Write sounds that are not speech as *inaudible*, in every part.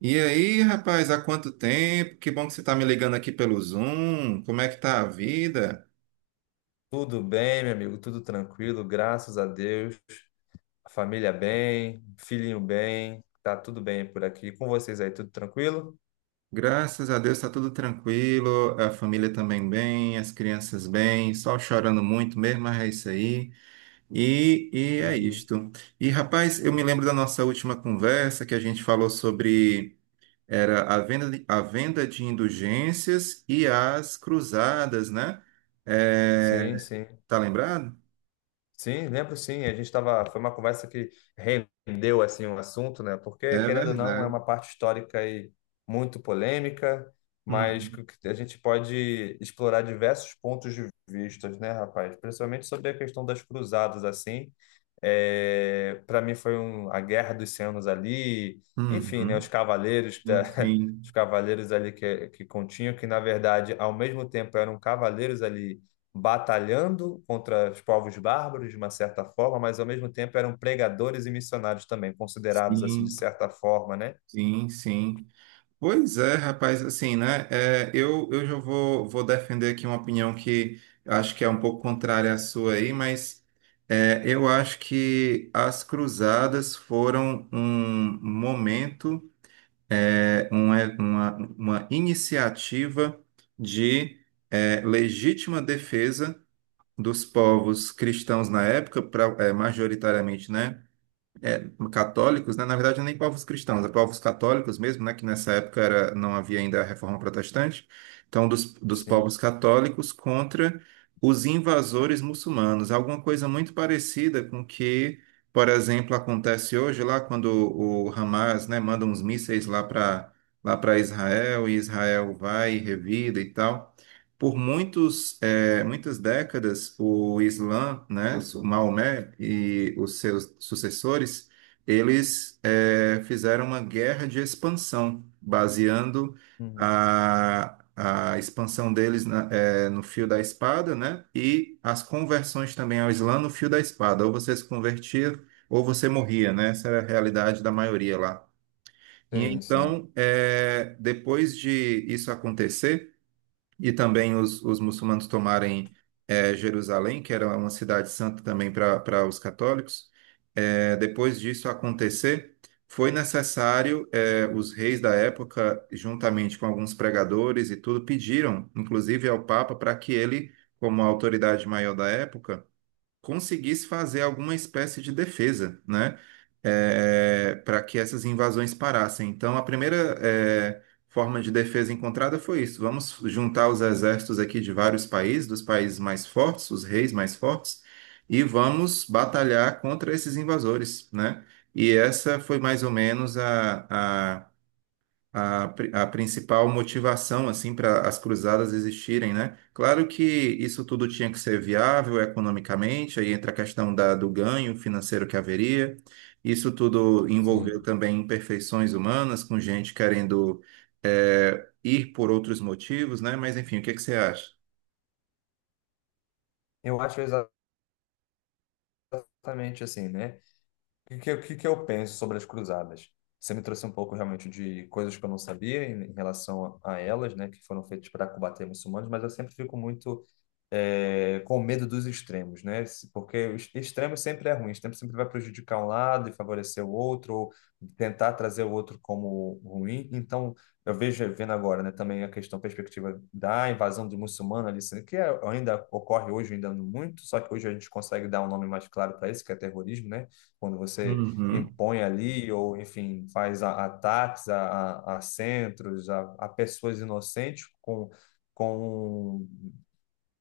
E aí, rapaz, há quanto tempo? Que bom que você está me ligando aqui pelo Zoom. Como é que tá a vida? Tudo bem, meu amigo, tudo tranquilo, graças a Deus. A família bem, filhinho bem, tá tudo bem por aqui. Com vocês aí, tudo tranquilo? Graças a Deus está tudo tranquilo, a família também bem, as crianças bem, só chorando muito mesmo, mas é isso aí. E é Uhum. isto. E, rapaz, eu me lembro da nossa última conversa que a gente falou sobre era a venda de indulgências e as cruzadas, né? É, Sim, sim. tá lembrado? Sim, lembro sim. A gente tava, foi uma conversa que rendeu assim o assunto, né? Porque É querendo ou não, é verdade. uma parte histórica e muito polêmica, mas Uhum. que a gente pode explorar diversos pontos de vistas, né, rapaz? Principalmente sobre a questão das cruzadas assim. É, para mim foi a Guerra dos Cem Anos ali, enfim, né, Uhum. Sim, *laughs* os sim, cavaleiros ali que continham que, na verdade, ao mesmo tempo eram cavaleiros ali batalhando contra os povos bárbaros de uma certa forma, mas ao mesmo tempo eram pregadores e missionários também, considerados assim de sim, certa forma, né? sim. sim. Pois é, rapaz, assim, né? Eu já vou defender aqui uma opinião que acho que é um pouco contrária à sua aí, mas é, eu acho que as cruzadas foram um momento, eh, um, é, uma, uma, uma iniciativa de é, legítima defesa dos povos cristãos na época, pra, é, majoritariamente, né? É, católicos, né? Na verdade, nem povos cristãos, é povos católicos mesmo, né? Que nessa época era, não havia ainda a Reforma Protestante. Então, dos Sim. povos católicos contra os invasores muçulmanos. Alguma coisa muito parecida com que, por exemplo, acontece hoje lá quando o Hamas, né, manda uns mísseis lá para lá para Israel e Israel vai e revida e tal. Por muitos, muitas décadas, o Islã, né, o Maomé e os seus sucessores, eles fizeram uma guerra de expansão, baseando Uhum. a expansão deles no fio da espada, né, e as conversões também ao Islã no fio da espada. Ou você se convertia ou você morria, né? Essa era a realidade da maioria lá. E Sim, sim, então, depois de isso acontecer, e também os muçulmanos tomarem Jerusalém, que era uma cidade santa também para os católicos, depois disso acontecer, foi necessário, os reis da época, juntamente com alguns pregadores e tudo, pediram, inclusive ao Papa, para que ele, como a autoridade maior da época, conseguisse fazer alguma espécie de defesa, né? É, para que essas invasões parassem. Então, a primeira, é, forma de defesa encontrada foi isso: vamos juntar os exércitos aqui de vários países, dos países mais fortes, os reis mais fortes, e vamos batalhar contra esses invasores, né? E essa foi mais ou menos a principal motivação assim para as cruzadas existirem, né? Claro que isso tudo tinha que ser viável economicamente, aí entra a questão do ganho financeiro que haveria. Isso tudo envolveu sim. também imperfeições humanas, com gente querendo ir por outros motivos, né? Mas enfim, o que que você acha? Eu acho exatamente assim, né? Que que eu penso sobre as cruzadas? Você me trouxe um pouco realmente de coisas que eu não sabia em relação a elas, né? Que foram feitas para combater muçulmanos, mas eu sempre fico muito com medo dos extremos, né? Porque o extremo sempre é ruim, o extremo sempre vai prejudicar um lado e favorecer o outro, ou tentar trazer o outro como ruim. Então, vendo agora, né, também perspectiva da invasão de muçulmano ali, sendo que ainda ocorre hoje, ainda muito, só que hoje a gente consegue dar um nome mais claro para isso, que é terrorismo, né? Quando você Uhum. impõe ali, ou enfim, faz ataques a centros, a pessoas inocentes. Com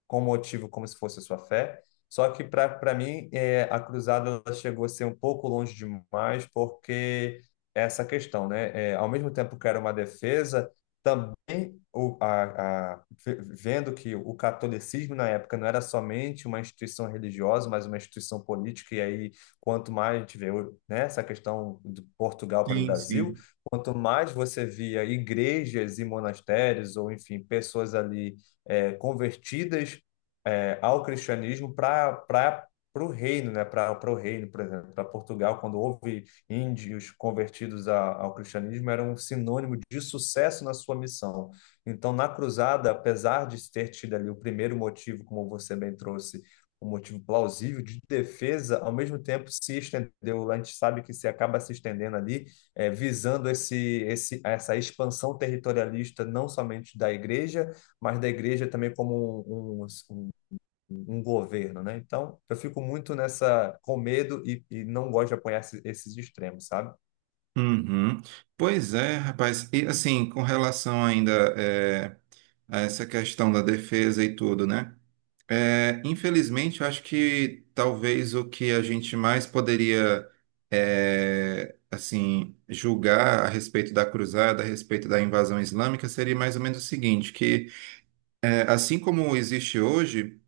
com motivo, como se fosse a sua fé. Só que para mim a cruzada, ela chegou a ser um pouco longe demais, porque essa questão, né? É, ao mesmo tempo que era uma defesa, também vendo que o catolicismo na época não era somente uma instituição religiosa, mas uma instituição política. E aí, quanto mais a gente vê, né, essa questão de Portugal para o Sim, Brasil, sim. quanto mais você via igrejas e monastérios, ou enfim, pessoas ali convertidas ao cristianismo para o reino, né? Para o reino, por exemplo, para Portugal, quando houve índios convertidos ao cristianismo, era um sinônimo de sucesso na sua missão. Então, na cruzada, apesar de ter tido ali o primeiro motivo, como você bem trouxe, um motivo plausível de defesa, ao mesmo tempo se estendeu. A gente sabe que se acaba se estendendo ali, visando essa expansão territorialista, não somente da igreja, mas da igreja também como um, um, um um governo, né? Então, eu fico muito nessa, com medo, e não gosto de apoiar esses extremos, sabe? Uhum. Pois é, rapaz. E assim, com relação ainda eh, a essa questão da defesa e tudo, né? É, infelizmente, eu acho que talvez o que a gente mais poderia, é, assim, julgar a respeito da cruzada, a respeito da invasão islâmica, seria mais ou menos o seguinte, que é, assim como existe hoje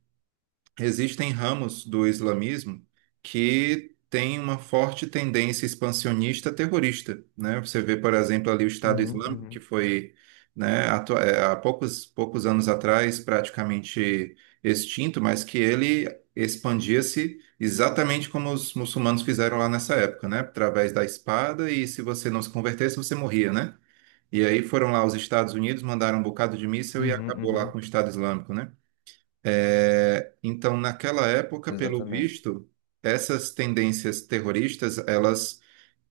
existem ramos do islamismo que têm uma forte tendência expansionista terrorista, né? Você vê, por exemplo, ali o Estado Uhum, Islâmico, que uhum, foi, né, há poucos anos atrás praticamente extinto, mas que ele expandia-se exatamente como os muçulmanos fizeram lá nessa época, né? Através da espada e se você não se convertesse, você morria, né? E aí foram lá os Estados Unidos, mandaram um bocado de míssil e uhum, acabou lá uhum. com o Estado Islâmico, né? É, então, naquela época, pelo Exatamente. visto, essas tendências terroristas, elas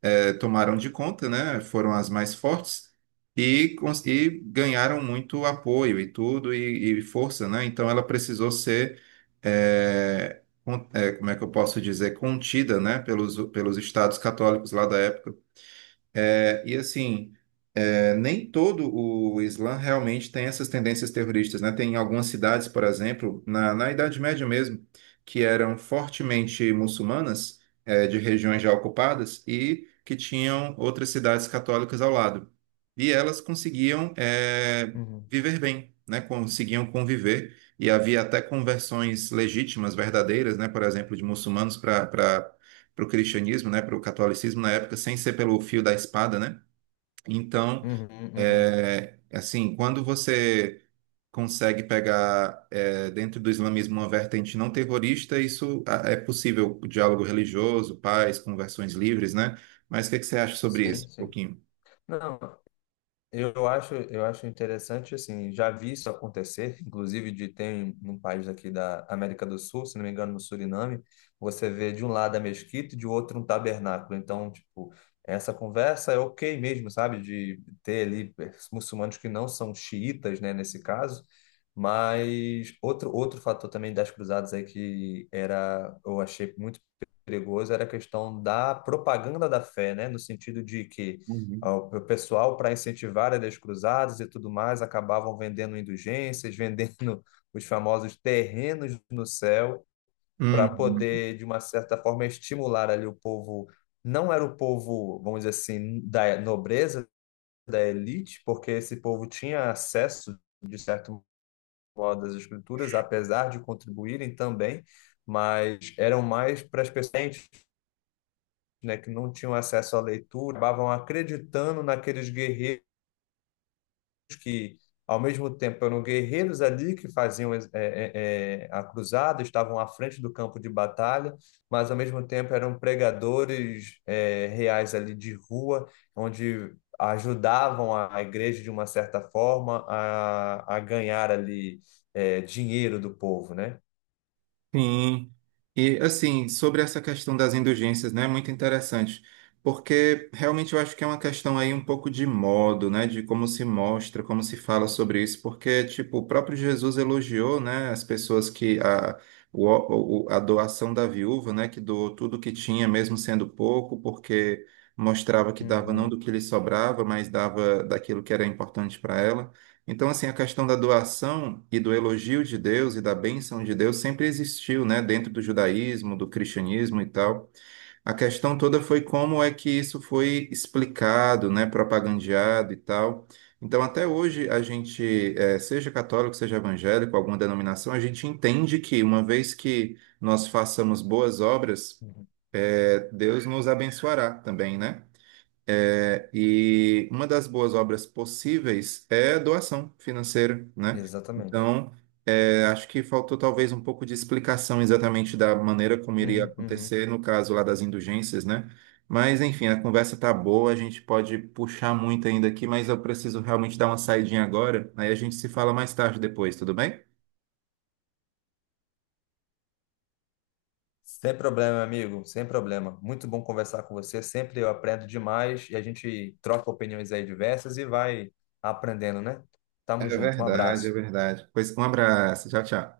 é, tomaram de conta, né? Foram as mais fortes e, e ganharam muito apoio e tudo e força, né? Então, ela precisou ser, é, é, como é que eu posso dizer, contida, né? Pelos estados católicos lá da época. É, e assim é, nem todo o Islã realmente tem essas tendências terroristas, né? Tem algumas cidades, por exemplo, na Idade Média mesmo, que eram fortemente muçulmanas, de regiões já ocupadas, e que tinham outras cidades católicas ao lado. E elas conseguiam, Uhum, viver bem, né? Conseguiam conviver, e havia até conversões legítimas, verdadeiras, né? Por exemplo, de muçulmanos para o cristianismo, né? Para o catolicismo na época, sem ser pelo fio da espada, né? Então, uhum, uhum. é, assim, quando você consegue pegar é, dentro do islamismo uma vertente não terrorista, isso ah, é possível, o diálogo religioso, paz, conversões livres, né? Mas o que é que você acha sobre Sim, isso, um sim. pouquinho? Não. Eu acho interessante, assim, já vi isso acontecer, *laughs* inclusive de tem num país aqui da América do Sul, se não me engano, no Suriname, você vê de um lado a mesquita e de outro um tabernáculo. Então, tipo, essa conversa é ok mesmo, sabe? De ter ali muçulmanos que não são xiitas, né, nesse caso. Mas outro fator também das cruzadas aí que era, eu achei muito perigoso, era a questão da propaganda da fé, né? No sentido de que Uhum. O pessoal, para incentivar as cruzadas e tudo mais, acabavam vendendo indulgências, *laughs* vendendo os famosos terrenos no céu, para Uhum. poder, de uma certa forma, estimular ali o povo. Não era o povo, vamos dizer assim, da nobreza, da elite, porque esse povo tinha acesso, de certo modo, às escrituras, apesar de contribuírem também, mas eram mais para as pessoas, né, que não tinham acesso à leitura, acabavam acreditando naqueles guerreiros que, ao mesmo tempo, eram guerreiros ali que faziam a cruzada, estavam à frente do campo de batalha, mas, ao mesmo tempo, eram pregadores reais ali de rua, onde ajudavam a igreja, de uma certa forma, a ganhar ali dinheiro do povo, né? Sim, e assim, sobre essa questão das indulgências, né, é muito interessante, porque realmente eu acho que é uma questão aí um pouco de modo, né, de como se mostra, como se fala sobre isso, porque, tipo, o próprio Jesus elogiou, né, as pessoas que, a doação da viúva, né, que doou tudo que tinha, mesmo sendo pouco, porque mostrava que dava não Uhum, do que lhe sobrava, mas dava daquilo que era importante para ela. Então, assim, a questão da doação e do elogio de Deus e da bênção de Deus sempre existiu, né, dentro do judaísmo, do cristianismo e tal. A questão toda foi como é que isso foi explicado, né, propagandeado e tal. Então, até hoje, a gente, seja católico, seja evangélico, alguma denominação, a gente entende que uma vez que nós façamos boas obras, uhum. Deus nos abençoará também, né? É, e uma das boas obras possíveis é doação financeira, né? Exatamente. Então, é, acho que faltou talvez um pouco de explicação exatamente da maneira como iria Uhum, uhum. acontecer no caso lá das indulgências, né? Mas, enfim, a conversa tá boa, a gente pode puxar muito ainda aqui, mas eu preciso realmente dar uma saidinha agora, aí a gente se fala mais tarde depois, tudo bem? Sem problema, amigo, sem problema. Muito bom conversar com você. Sempre eu aprendo demais e a gente troca opiniões aí diversas e vai aprendendo, né? É Tamo junto. Um verdade, é abraço. verdade. Pois um abraço, tchau, tchau.